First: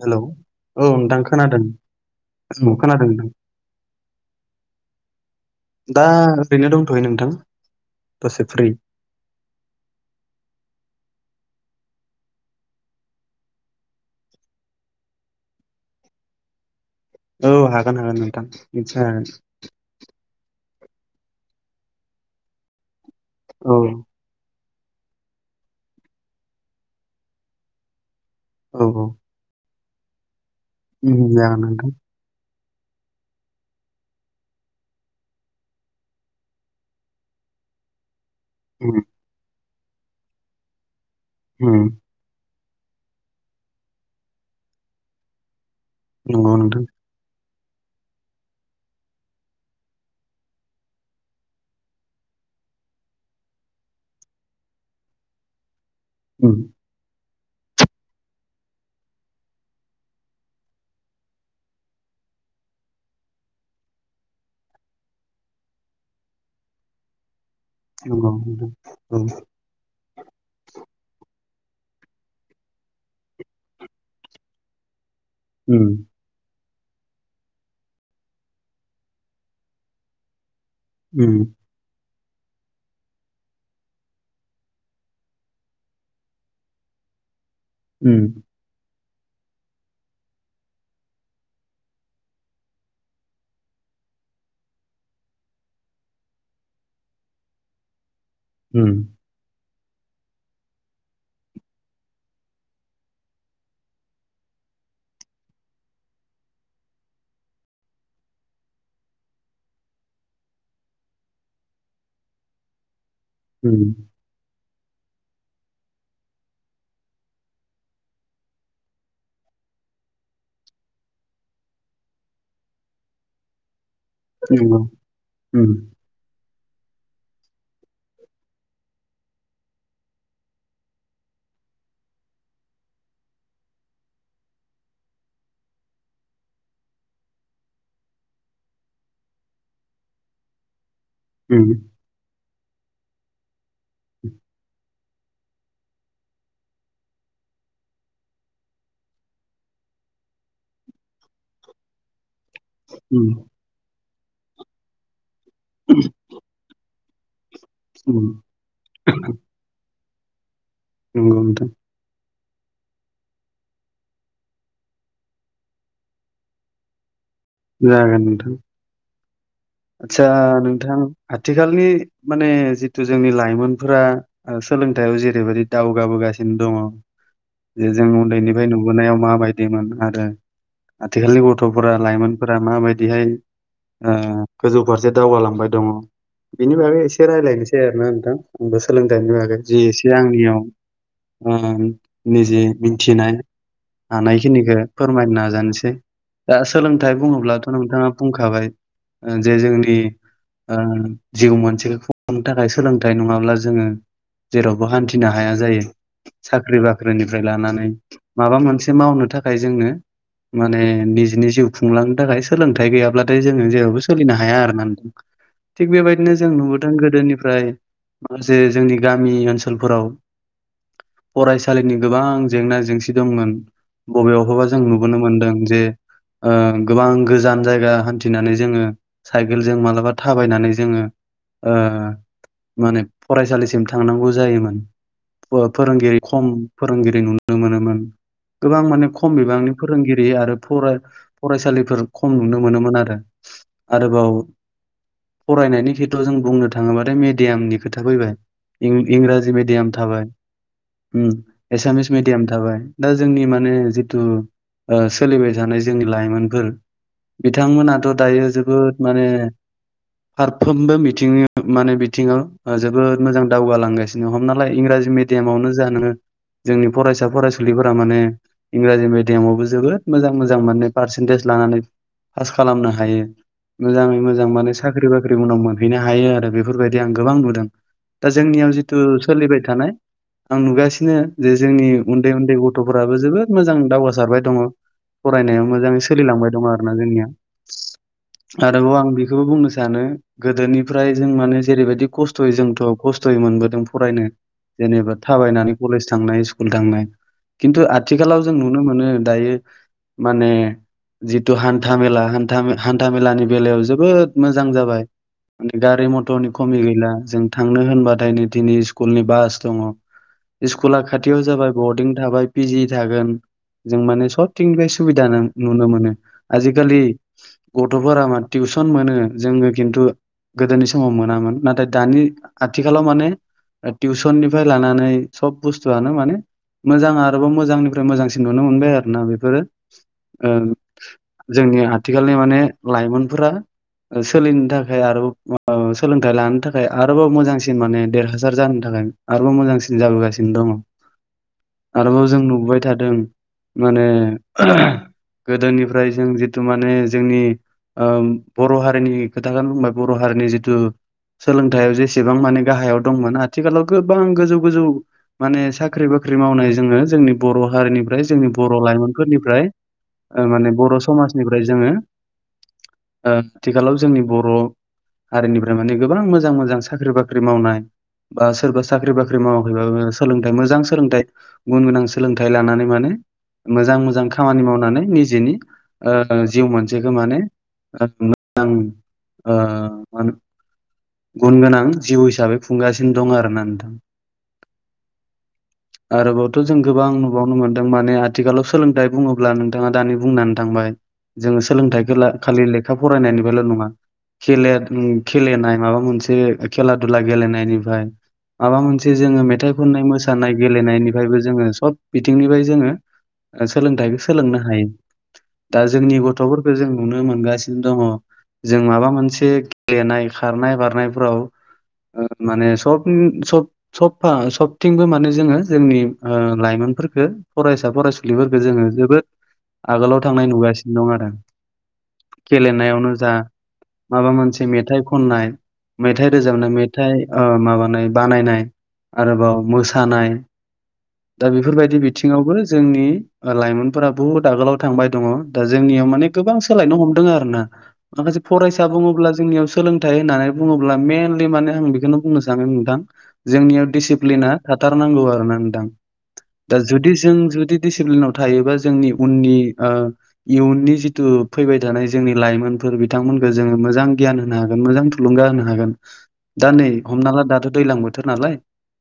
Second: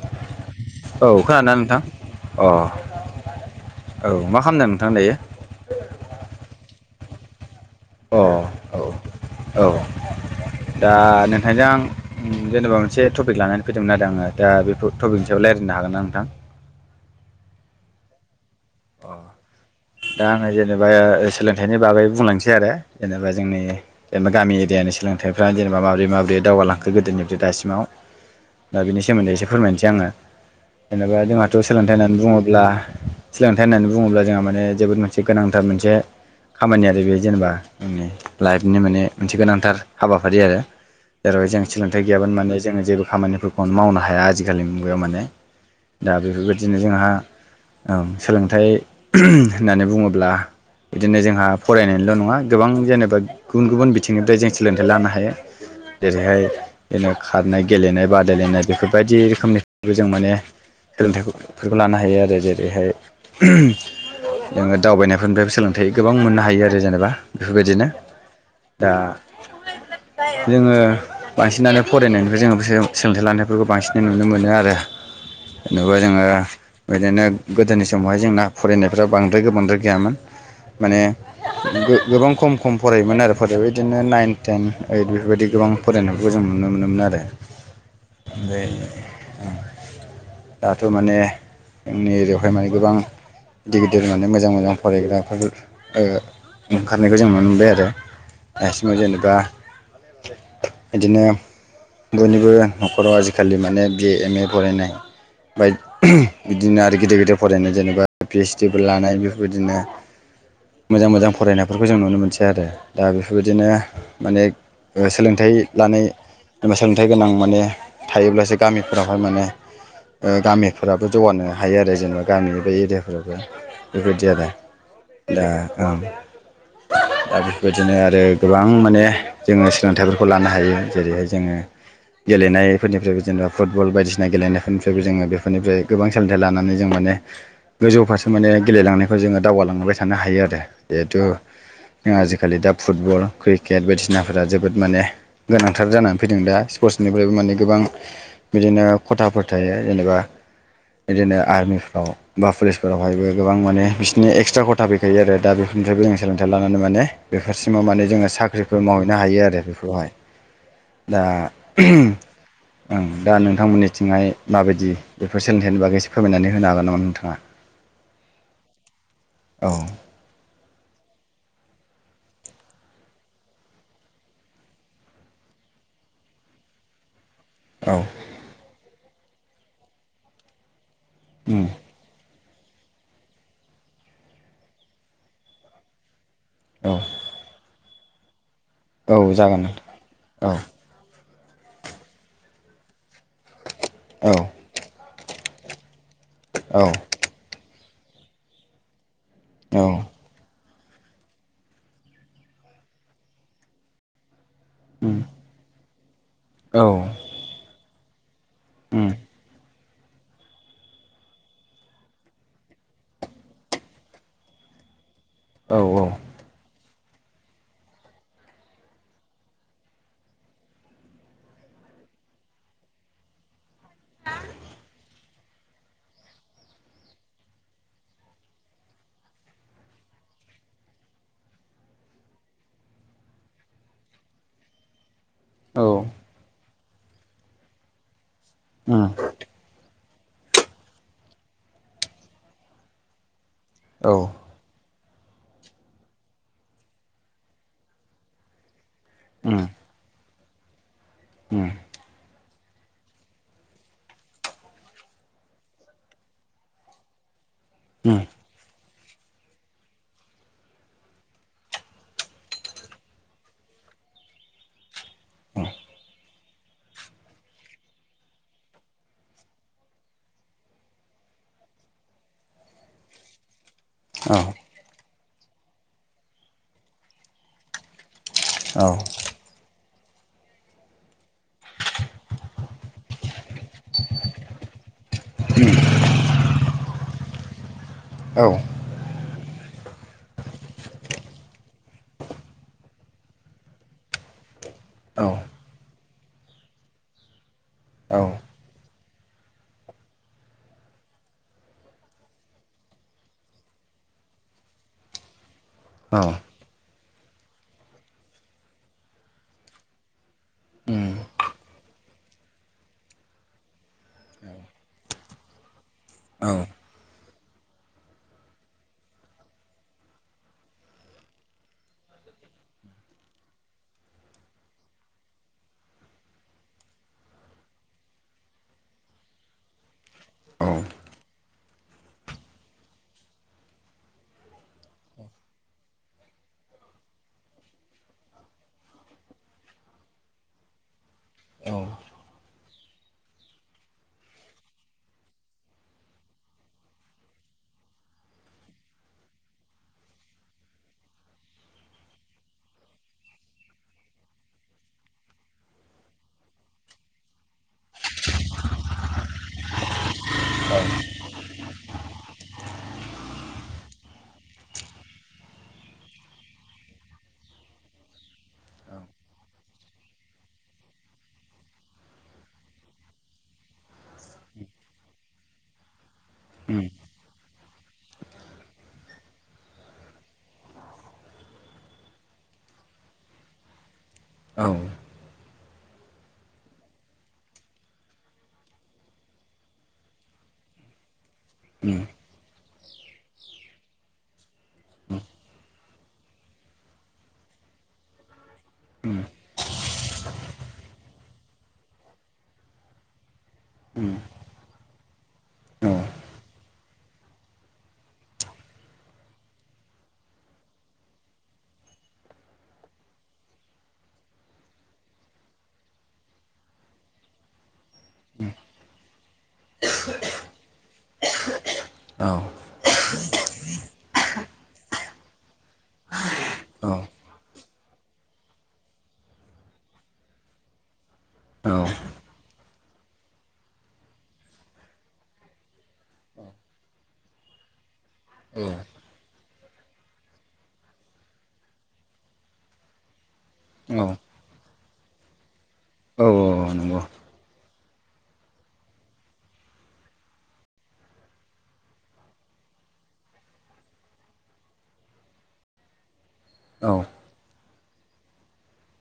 Hello औ नोंथां खोनादोंना खोनादों नोंथां अ औ खोनादों नोंथां औ मा खालामदों नोंथां दायो दा ओरैनो दंथ'यो नोंथां अ दसे फ्रि औ औ दा नों नोंथजों आं जेनेबा मोनसे टपिक लानानै फैदोंमोन आरो आङो दा बे टपिकनि सायाव रायलायनो हागोन ना नोंथां? औ हागोन हागोन नोंथां निसय हागोन दा आङो जेनेबा ओ सोलोंथाइनि बागै बुंलांनोसै आरो जेनेबा जोंनि औ जेनेबा गामि एरियानि सोलोंथाइफ्रा जेनेबा माबोरै माबोरै दावगालांखो गोदोनिफ्राय दासिमाव दा औ बिनि औ सोमोन्दै एसे फोरमायनोसै आङो जेनेबा उम जागोन जोंहाथ' नोंथां सोलोंथाइ होननानै बुङोब्ला सोलोंथाइ होननानै बुङोब्ला जोंहा माने जोबोद मोनसे गोनांथार मोनसे खामानि आरो बे जेनेबा जोंनि लाइफनि उम माने मोनसे गोनांथार हाबाफारि आरो जेरावहाय जों उम सोलोंथाइ गैयाबोन माने जोङो जेबो खामानिफोरखौनो मावनो हाया आजिखालि मुगायाव माने दा नंगौ बेफोरबायदिनो नोंथां जोंहा ओ सोलोंथाइ होननानै बुङोब्ला बिदिनो जोंहा फरायनायल' नङा गोबां जेनेबा गुबुन गुबुन बिथिंनिफ्राय जों सोलोंथाइ लानो हायो जेरैहाय उम जेनो खारनाय गेलेनाय बादायलायनाय बेफोरबायदि रोखोमनिफ्रायबो जों माने सोलोंथाइफोरखौ लानो हायो आरो जेरैहाय जोङो दावबायनायफोरनिफ्रायबो सोलोंथाइ गोबां मोननो हायो आरो जेनेबा बेफोरबायदिनो नंगौ नोंथां दा औ जोङो बांसिनानो फरायनायनिफ्राय जोङो सोलोंथाइ लानायफोरखौ बांसिनै नुनो मोनो आरो उम नंडाब जोङो बिदिनो गोदोनि समावहाय जोंना फरायनायफ्राव बांद्राय गोबांद्राय गैयामोन माने उम गोबां खम खम फरायोमोन आरो फरायबाय बिदिनो नाइन टेन ओइद बेफोरबायदि गोबां फरायनायखौ जों नुनो मोनोमोन आरो उम दे दाथ' माने जोंनि एरियायावहाय माने गोबां गिदिर गिदिर माने मोजां मोजां फरायग्राफोर ओंखारनायखौ जों नुनो मोनबाय आरो उम नासिङाव जेनेबा बिदिनो बयनिबो न'खराव आजिखालि माने बिए एम ए फरायनाय बिदिनो आरो गेदेर गेदेर फरायनाय जेनेबा पिओइसडि फोर लानाय बेफोरबायदिनो मोजां मोजां फरायनायफोरखौ जों नुनो मोनसै आरो दा बेफोरबायदिनो उम माने सोलोंथाइ लानाय एबा सोलोंथाइ गोनां माने थायोब्लासो गामिफोरावहाय माने गामिफोराबो जौगानो हायो आरो जेनेबा गामि बे एरियाफोरावबो बेबायदि आरो नंगौ दा उम दा बेफोरबायदिनो आरो गोबां माने जोङो सोलोंथाइफोरखौ लानो हायो जेरैहाय जोङो गेलेनायफोरनिफ्रायबो जेनेबा फुटबल बायदिसिना गेलेनायफोरनिफ्रायबो जोङो बेफोरनिफ्राय गोबां सोलोंथाइ लानानै जों माने गोजौ फारसे माने गेलेलांनायखौ जोङो दावगालांबाय थानो हायो आरो जिहेथु उम जों आजिखालि दा फुटबल क्रिकेट बायदिसिनाफोरा जोबोद माने गोनांथार जानानै फैदों दा स्पर्टसनिफ्रायबो माने गोबां बिदिनो खथाफोर थायो जेनेबा बिदिनो आर्मिफ्राव बा उम पुलिसफोरावहायबो गोबां माने बिसिोरनि एक्सट्रा खथा फैखायो आरो दा बेफोरनिफ्रायबो जों सोलोंथाइ लानानै माने बेफोरसिमाव माने उम जोङो साख्रिफोर मावहैनो हायो आरो बेखौहाय दा नंगौ नोंथां ओं दा नोंथांमोननिथिंहाय माबायदि बेफोर सोलोंथनि बागै एसे फोरमायनानै होनो हागोन नामा नोंथाङा जागोन नोंथां औ आतसा नोंथां आथिखालनि माने जिथु जोंनि लाइमोनफोरा सोलोंथाइयाव जेरैबायदि द दावगाबोगासिनो दङ जे औ जों उन्दैनिफ्राय नुबोनायाव माबायदिमोन आरो आथिखालनि उम गथ'फोरा लाइमोनफोरा माबायदिहाय गोजौ फारसे दावगालांबाय दङ बिनि बागै औ एसे रायज्लायनोसै आरोना नोंथां आंबो औ सोलोंथाइनि बागै जागोन जि एसे औ आंनियाव निजे मिथिनाय औ हानायखिनिखौ फोरमायनो नाजानोसै दा औ सोलोंथाइ बुङोब्लाथ' नोंथाङा बुंखाबाय जे औ जोंनि जिउ मोनसेखौ खुंनो थाखाय सोलोंथाइ नङाब्ला जोङो जेरावबो उम हान्थिनो हाया जायो साख्रि औ बाख्रिनिफ्राय लानानै माबा मोनसे उम मावनो थाखाय जोंनो माने निजनि जिउ खुंलांनो थाखाय सोलोंथाइ गैयाब्लाथाय जोङो जेरावबो सोलिनो हाया आरो ना औ थिग बेबायदिनो जों नुबोदों गोदों गोदोनिफ्राय माखासे जोंनि गामि ओनसोलफोराव फरायसालिनि गोबां जेंना जेंसि दंमोन बबेयावहबा जों नुबोनो मोनदों जे गोबां गोजान जायगा हान्थिनानै जोङो साइकेलजों मा्लाबा थाबायनानै जोङो माने फरायसालिसिम थांनांगौ जायोमोन फोरोंगिरि उम खम फोरोंगिरि नुनो मोनोमोन गोबां माने खम बिबांनि फोर फोरोंगिरि आरो फरा फरायसालिफोर खम नुनो मोनोमोन आरो औ आरोबाव फरायनायनि खेत्रआव जों बुंनो थाङोबाथाय मेडियामनि खोथा फैबाय इं इंराजि उम मिडियाम थाबाय उम एसामिस मिडियाम थाबाय दा जोंनि माने जिथु ओ सोलिबाय थानाय जोंनि लाइमोनफोर बिथांमोनाथ' उम दायो जोबोद माने फारफ्रोमबो बिथिं माने बिथिङाव जोबोद मोजां दावगालांगासिनो हमनाला इंराजि मि देमावनो [unintelligible] जोंनि फरायसा फरायसुलिफोरा माने इंराजि मिडियामावबो जोबोद मोजां मोजां माने पारसेन्टेज लानानै पास खालामनो हायो। मोजाङै औ मोजां माने साख्रि बाख्रि उनाव मोनहैनो हायो आरो बेफोरबायदि आं गोबां नुदों दा जोंनियाव औ जिथु सोलिबाय थानाय आं नुगासिनो जे जोंनि उन्दै उन्दै गथ'फोराबो जोबोद मोजां दावगासारबाय दङ'। फरायनायाव मोजाङै सोलिलांबाय दं आरो ना जोंनिया आरोबाव आं बेखौबो बुंनो सै दानो गोदोनिफ्राय जों माने जेरैबायदि कस्थ'यै जोंथ' कस्थ'यै मोनबोदों फरायनो जेनेबा औ थाबायनानै कलेज थांनाय स्कुल थांनाय किन्तु आथिखालाव औ जों नुनो मोनो दायो माने जितु हान्था मेला हान्था मे हान्था मेलानि बेलायाव जोबोद मोजां जाबाय गारि औ मथरनि खमि गैला जों थांनो होनबाथाय नै दिनै स्कुलनि बास दङ' इस्कुला उम खाथियाव जाबाय बरडिं थाबाय पिजि थागोन जों माने सबथिंनिफ्राय सुबिदा नुनो मोनो औ आजिखालि गथ'फोरा मा टिउसन मोनो जोङो खिन्थु गोदोनि समाव मोनामोन नाथाय दानि आथिखालाव माने टिउसननिफ्राय लानानै सब बुस्थुआनो माने मोजां आरोबाव मोजांनिफ्राय मोजांसिन नुनो मोनबाय आरो ना बेफोरो ओ औ जोंनि आथिखालनि माने लाइमोनफोरा सोलिनो थाखाय आरोबाव सोलोंथाइ लानो थाखाय आरोबाव मोजांसिन माने देरहासार जानो थाखाय मो आरोबाव मोजांसिन जाबोगासिनो दङ' औ आरोबाव जों नुबोबाय थादों माने गोदोनिफ्राय जों जितु माने जोंनि ओ बर' हारिनि खोथाखौनो बुंबाय बर' हारिनि जिथु सोलोंथायाइयाव जेसेबां माने गाहायाव दंमोन आथिखालाव गोबां गोजौ गोजौ माने साख्रि बाख ख्रि मावनाय जोङो जोंनि बर' हारिनिफ्राय जोंनि बर' लाइमोनफोरनिफ्राय माने बर' समाजनिफ्राय जोङो [inaudible] ओ आथिखालाव जोंनि बर' हारिनिफ्राय माने गोबां मोजां मोजां साख्रि बाख्रि मावनाय बा सोरबा साख्रि बाख्रि मावाखैबाबो सोलोंथाइ मोजां सोलोंथाइ गुन गोनां सोलोंथाइ लानानै माने मोजां मोजां खामानि मावनानै निजेनि ओ जिउ उम मोन मानें [unintelligible] ओ [unintelligible] गुन गोनां जिउ हिसाबै खुंगासिनो दं आरोना नोंथां औ आरोबावथ' जों गोबां नुबावनो मोन्दों माने आथिखालाव सोलोंथाइ बुङोब्ला नोंथाङा दानि बुंनानै थांबाय जोङो उम सोलोंथाइखौ ला खालि लेखा फरायनायनिफ्रायल' नङा खेलेर खेलेनाय माबा मोनसे खेला दुला गेलेनायनिफ्राय माबा मोनसे उम जोङो मेथाइ खननाय, मोसानाय गेलेनायनिफ्रायबो जोङो सब बिथिंनिफ्राय जोङो उम सोलोंथाइखौ सोलोंनो हायो दा औ जोंनि गथ'फोरखौ जों नुनो मोनगासिनो दङ' जों माबा मोनसे गेलेनाय खारनाय बारनायफोराव ओ माने सब सब सबफा सबथिंबो माने जोङो जोंनि ओ लाइमोन खो फरायसा फरायसुलिफोरफोरखौ जोङो जोबोद आगोलाव थांनाय नुगासिनो दं आरो औ गेलेनायावनो जा माबा मोनसे मेथाइ खननाय मे थाइ रोजाबनाय औ मेथाइ माबानाय ओ बानायनाय आरोबाव मोसानाय दा औ बेफोरबायदि बिथिङावबो जोंनि लाइमोनफोरा बुहुद आगोलाव थांबाय दङ दा जोंनियाव माने गोबां सोलायनो हमदों आरोोना माखासे औ फरायसा बुङोब्ला जोंनियाव सोलोंथाइ होननानै बुङोब्ला मेइनलि माने आं बेखौनो बुंनो सानो नोंथां जोंनियाव औ दिडिसिप्लिना थाथारनांगौ आरो ना नोंथां औ दा नंगौ जुदि जों जुदि दिसिप्लिनाव थायोबा जोंनि उननि ओ इयुननि जिथु फैबाय थानाय जोंनि लाइमोन फोर बिथांमोनखौ जोङो मोजां गियान होनो हागोन मोजां थुलुंगा होनो हागोन दा नै औ हमना ला दाथ' दैजलां बोथोर नालाय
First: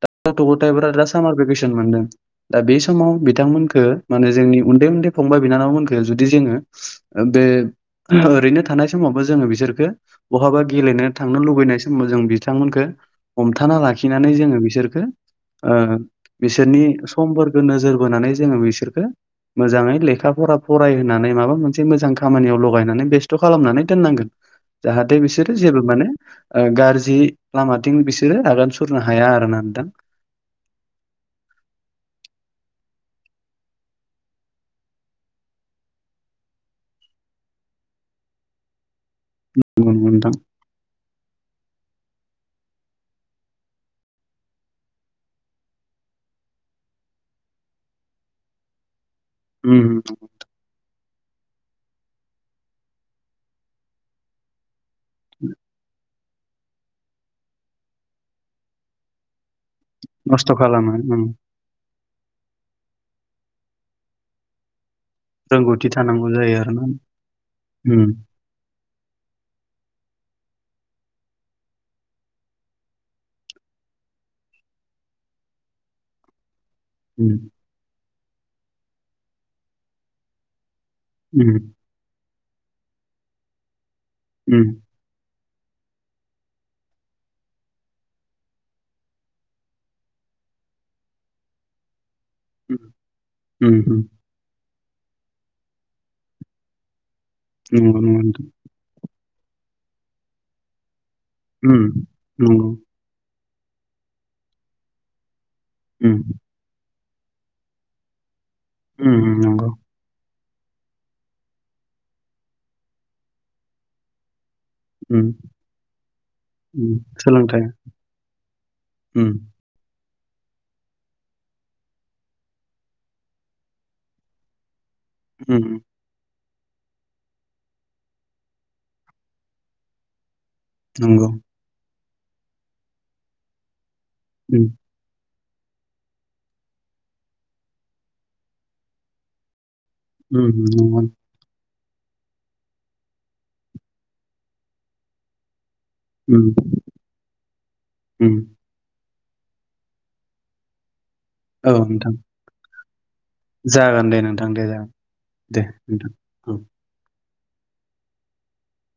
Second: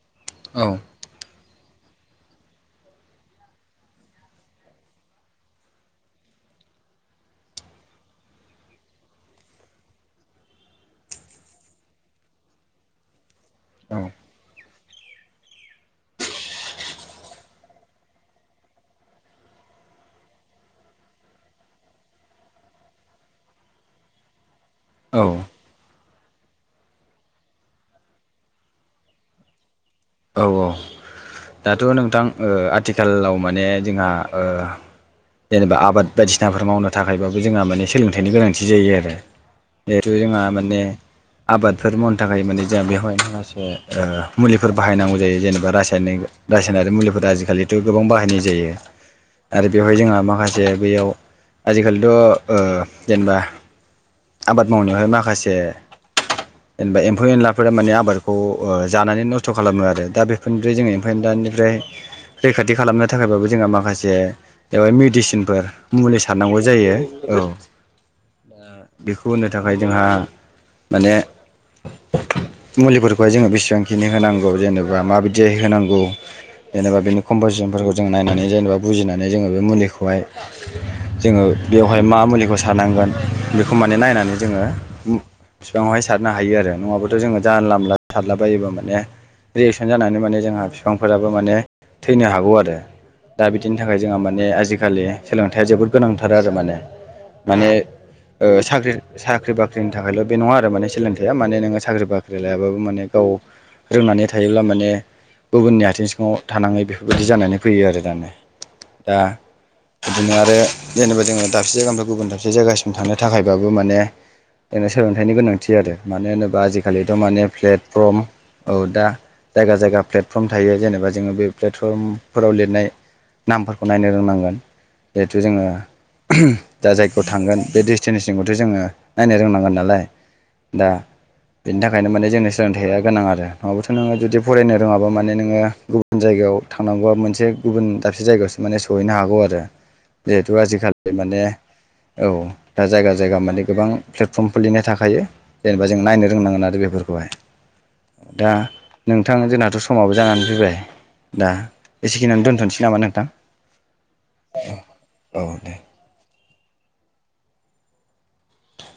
द गथ' गथायफ दा सामार भेकेसन मोनदों दा बे समाव बिथांमोनखो माने जोंनि उनदै उनदै फंबाय बिनानावमोनखो जुदि जोङो बे ओरैनो थानाय समावबो जोङो बिसोरखौ बहाबा गेलेनो थांनो लुबैनाय समाव जों बिथांमोनखौ हमथाना औ लाखिनानै जोङो बिसोरखो ओ बिसोरनि समफोरखौ नोजोर बोनानै जोङो बिसोरखौ मोजाङै लेखा फरा फरायहोनानै माबा मोनसे मोजां खामानियाव लगायनानै बेसथ' खालामनानै दोननांगोन जाहाथे औ बिसोरो जेबो माने ओ गाज्रि लामाथिं बिसोरो आगान सुरनो हाया आरोना नोंथां औ औ दाथ' नोंथां ओ आथिखालाव माने जोंहा ओ जेनेबा आबाद बायदिसिनाफोर मावनो थाखायबाबो जोंहा माने सोलोंथाइनि गोनांथि जायो आरो जिहेथु नोंथां जोंहा माने आबादफोर मावनो थाखाय माने जों बेवहाय माखासे मुलिफोर बाहायनांगौ जायो जेनेबा रासायन रासायनारि मुलिफोरा आजिखालिथ' गोबां बाहायनाय जायो आरो बेवहाय उम जोंहा माखासे बैयाव आजिखालिथ' ओ जेनेबा आबाद मावनायावहाय माखासे जेनेबा एमफौ एनलाफोरा माने आबादखौ जानानै नस खालामो आरो दा नस्थ' बेफोरनिफ्राय जोंङो खालामो ओमफ्राय उम दानिफ्राय रैखाथि खालामनो थाखायबाबो जोंहा माखासे बेहाय मेदि सिनफोर रोंगौथि मुलि थानांगौ सारनांगौ आरोना जायो औ उम बेखौ होनो थाखाय जोंहा माने मुलिफोरखौहाय जोङो बेसेबांखिनि होनांगौ जेनेबा माबायदि होनांगौ जेनेबा बेनि उम कम्पिसनफोरखौ जों नायनानै जेनेबा बुजिनानै जोङो बे मुलिखौहाय जोङो उम बेवहाय मा मुलिखौ सारनांगोन बेखौ माने नायनानै जोङो उम बिबांवहाय सारनो हायो आरो नङाबथ' जोङो जानला मोनला सारलाबायोबाथ' माने रियेक्सन जानानै माने जोंहा बिफांफोराबो माने थैनो हागौ आरो दा उम बिदिनि थाखाय उम जोंहा माने आजिखालि खालि सोलोंथाइया जोबोद गोनांथार आरो माने माने नंगौ नोंथां साख्रि साख्रि बाख्रिनि थाखायल' बे नङा आरो माने सोलोंथाइया माने नोङो उम साख्रि बाख्रि नंगौ लायाबाबो माने गाव रोंनानै थायोब्ला माने गुबुननि आथिं उम सिङाव थानाङै बे बेफोरबायदि जानानै फैयो आरो दानया ओम ओम नंगौ आरो जेनेबा जोङो दाबसे जायगानिफ्राय गुबुन दाबसे जायगासिम थांनो थाखायबाबो माने नो उम सोलोंथाइनि गोनांथि आरो मानो होनोब्ला उम आजिखालिथ' माने सोलोंथाइ प्लेटफर्म औ दा उम जायगा जायगा फ्लेट फर्म थायो जेनेबा जोङो बे प्लेटफर्मफोराव लिरनाय नामफोरखौ नायनो रोंनांगोन जिहेथु जोङो उम दा जायखौ थांगोन बे डेस्टिनेसनखौथ' जोङो नायनो रोंनांगोन नालाय दा नंगौ बेनि थाखायनो माने जोंनि सोलोंथाइया गोनां आरो नङाबाथ' नोङो जुदि उम फरायनो रोङाबा माने नों नोङो गुबुन जायगायाव थांनांगौबा मोनसे गुबुन दाबसे जायगायावसो माने सहैनो हागौ आरो जिहेथु उम नंगौ आजिखालि माने औ दा जायगा जायगा माने गोबां प्लेटफर्म खुलिनाय थाखायो जेनेबा जों नायनो उम रोंनांगोन आरो बेफोरखौहाय उम दा नोंथां जोंनााथ समाबो जानानै फैबाय दा औ नोंथां एसेखिनियानो दोनथनोसै नामा नोंथां जागोन दे नोंथां दे जागोन दे नोंथां औ